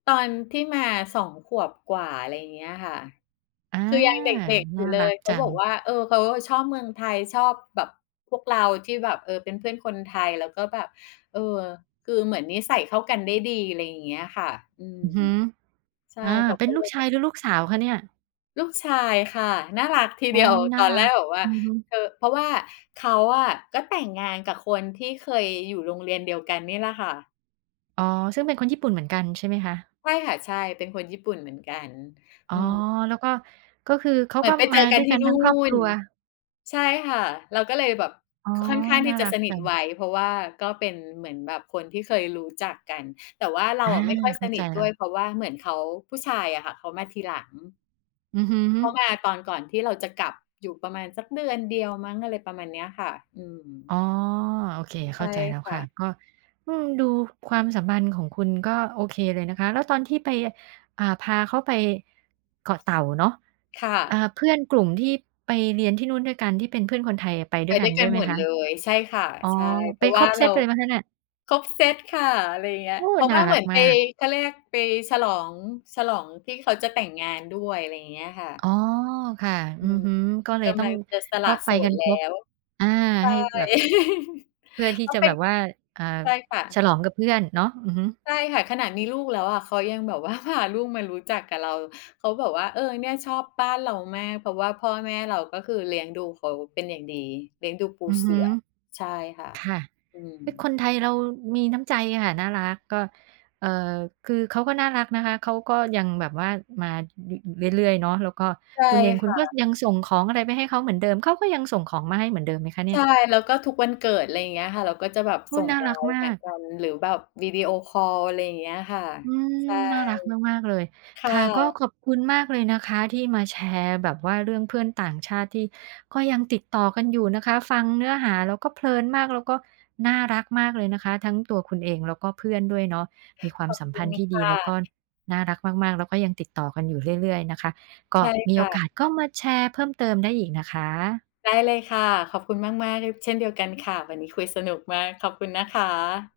ตอนที่มา 2 ขวบกว่า อะไรเงี้ยค่ะ อา คือยังเด็ก ๆ อนยู่่าเลรัย กเขจาับอกง ว่า "เออ เขาอะชอบเมืองไทย ชอบแบบพวกเราที่แบบ เอ่อ เป็นเพื่อนคนไทย แล้วก็แบบ เอ่อ คือเหมือนนิสัยเข้ากันได้ดี" ไรอย่างเงี้ยค่ะ อืม อือฮึ ใช่ อา เขาเปก็น็ลเูลกยชแบบ ายหรือลูกสาวคะเนี่ย? ลูกชายค่ะ น่ารัก ทีโอเ๊ดียว ย น่ตาอรนแัรก กแบบว่าอือฮึ เธอ เพราะว่าเขาอะก็แต่งงานกับคนที่เคยอยู่โรงเรียนเดียวกันนี่แหละค่ะ อ๋อ ซึ่งเป็นคนญี่ปุ่นเหมือนกัน ใช่ไหมคะ? ใช่ค่ะ ใช่ เป็นคนญี่ปุ่นเหมือนกัน อ๋ออ ืม แล้วก็ ก็คือเขาเหมกื็อนไปมเจาอกดั้วนยทกีั่นนทูั่้งครอบครน ัว ใช่ค่ะ แล้วก็เลยแบบ อ๋อ ค ค่อนข้างนท่ี่าจระักสนิจัทง ไว เพราะว่าก็เป็นเหมือนแบบคนที่เคยรู้จักกัน แต่ว่าเรอาา อะไม่ค่อยเขส้านใจิทแลด้้วย ว เพราะว่าเหมือนเขา ผู้ชายอะค่ะ เขามาทีหลัง อือฮึ เขามาตอนก่อนที่เราจะกลับ อยู่ประมาณสักเดือนเดียวมั้ง อะไรประมาณเนี้ยค่ะ อืม อ๋อ โอเค ใเชข้่าใจแล้วคค่ะ ่ะ ก็ อืม ดูความสัมพันธ์ของคุณก็โอเคเลยนะคะ แล้วตอนที่ไป อ่า พาเขาไป เกาะเต่าเนาะ ค่เอ่อ ะ เพื่อนกลุ่มที่ไปเรียนที่นู่นด้วยกัน ที่เป็นเพื่อนคนไทยอะไปดไ้ปวยกัด้น วยกด้ัวนยไหหมมดคเะ? ลย ใช่ค่ะ อ๋อ ใช่ เพไปราะวค่ราบเเซรา ตเลยไหมคะเนี่ย? ครบเซตค่ะ อะไรเงี้ย โอ้ เพราะนว่า่าเหรัมืกอนไมป าก เขาเรียกไปฉลอง ฉลองที่เขาจะแต่งงาน ด้วย ไรเงี้ยค่อะ ๋อ ค่ะ ออืือม ฮึ ก็เลกยตำ้อลัง งจะสลก็ะไโปสกัดนแคลร้บ ว ใชอ่า ให้่ แบบ เพื่อทีเข่าจะเป็แบน บว่า อ่า ใช่ค่ฉะ ลองกับเพื่อนเนาะ อือฮึ ใช่ค่ะ ขนาดมีลูกแล้วอะเขายังแบบ ว่าพา ลูกมารู้จักกับเรา เขาบอกว่า "เออ เนี่ย ชอบบ้านเรามาก เพราะว่าพ่อแม่เรา ก็คือเลี้ยงดูเขาเป็นอย่างดี" เลี้ยงดูปูอือเฮสืึ ่อ ใช่ค่ะ ค่ะ อืเฮ้ย ม คนไทยเรามีน้ำใจค่ะ น่ารัก ก็ เอ่อ คือเขาก็น่ารักนะคะ เขาก็ยังแบบว่ามา เรื่อย ๆ เนาะ แล้วก็ ใช่คุณเอง คคุณ่ก็ะ ยังส่งของอะไรไปให้เขาเหมือนเดิม เขาก็ยังส่งของมาให้เหมือนเดิมไหมคะเนีใ่ชย? ่ แล้วก็ทุกวันเกิด ไรเงี้ยค่ะ เราก็จะแบบโอ้สโ่ฮ ง น่ารักLINE มาทักก กัน หรือแบบวิดีโอคอล ไรอย่างเงี้ยค่ะ อืใชม ่ น่ารักมาก ๆ เลย ค่ค่ะ ก็ะ ขอบคุณมากเลยนะคะที่มาแชร์แบบว่าเรื่องเพื่อนต่างชาติที่ก็ยังติดต่อกันอยู่นะคะ ฟังเนื้อหาแล้วก็เพลินมาก แล้วก็น่ารักมากเลยนะคะ ทั้งตัวคุณเองแล้วก็เพื่อนด้วยเนาะ มีควาขมอบสัมคพุันณธ์ที่คดี่แล้วกะ ็น่ารักมาก ๆ แล้วก็ยังติดต่อกันอยู่เรื่อย ๆ นะคะ กใช็ ่มคีโอ่กะ าสก็มาแชร์เพิ่มเติมได้อีกนะคะ ได้เลยค่ะ ขอบคุณมาก ๆ ด เช่นเดียวกันค่ะ วันนี้คุยสนุกมาก ขอบคุณนะคะ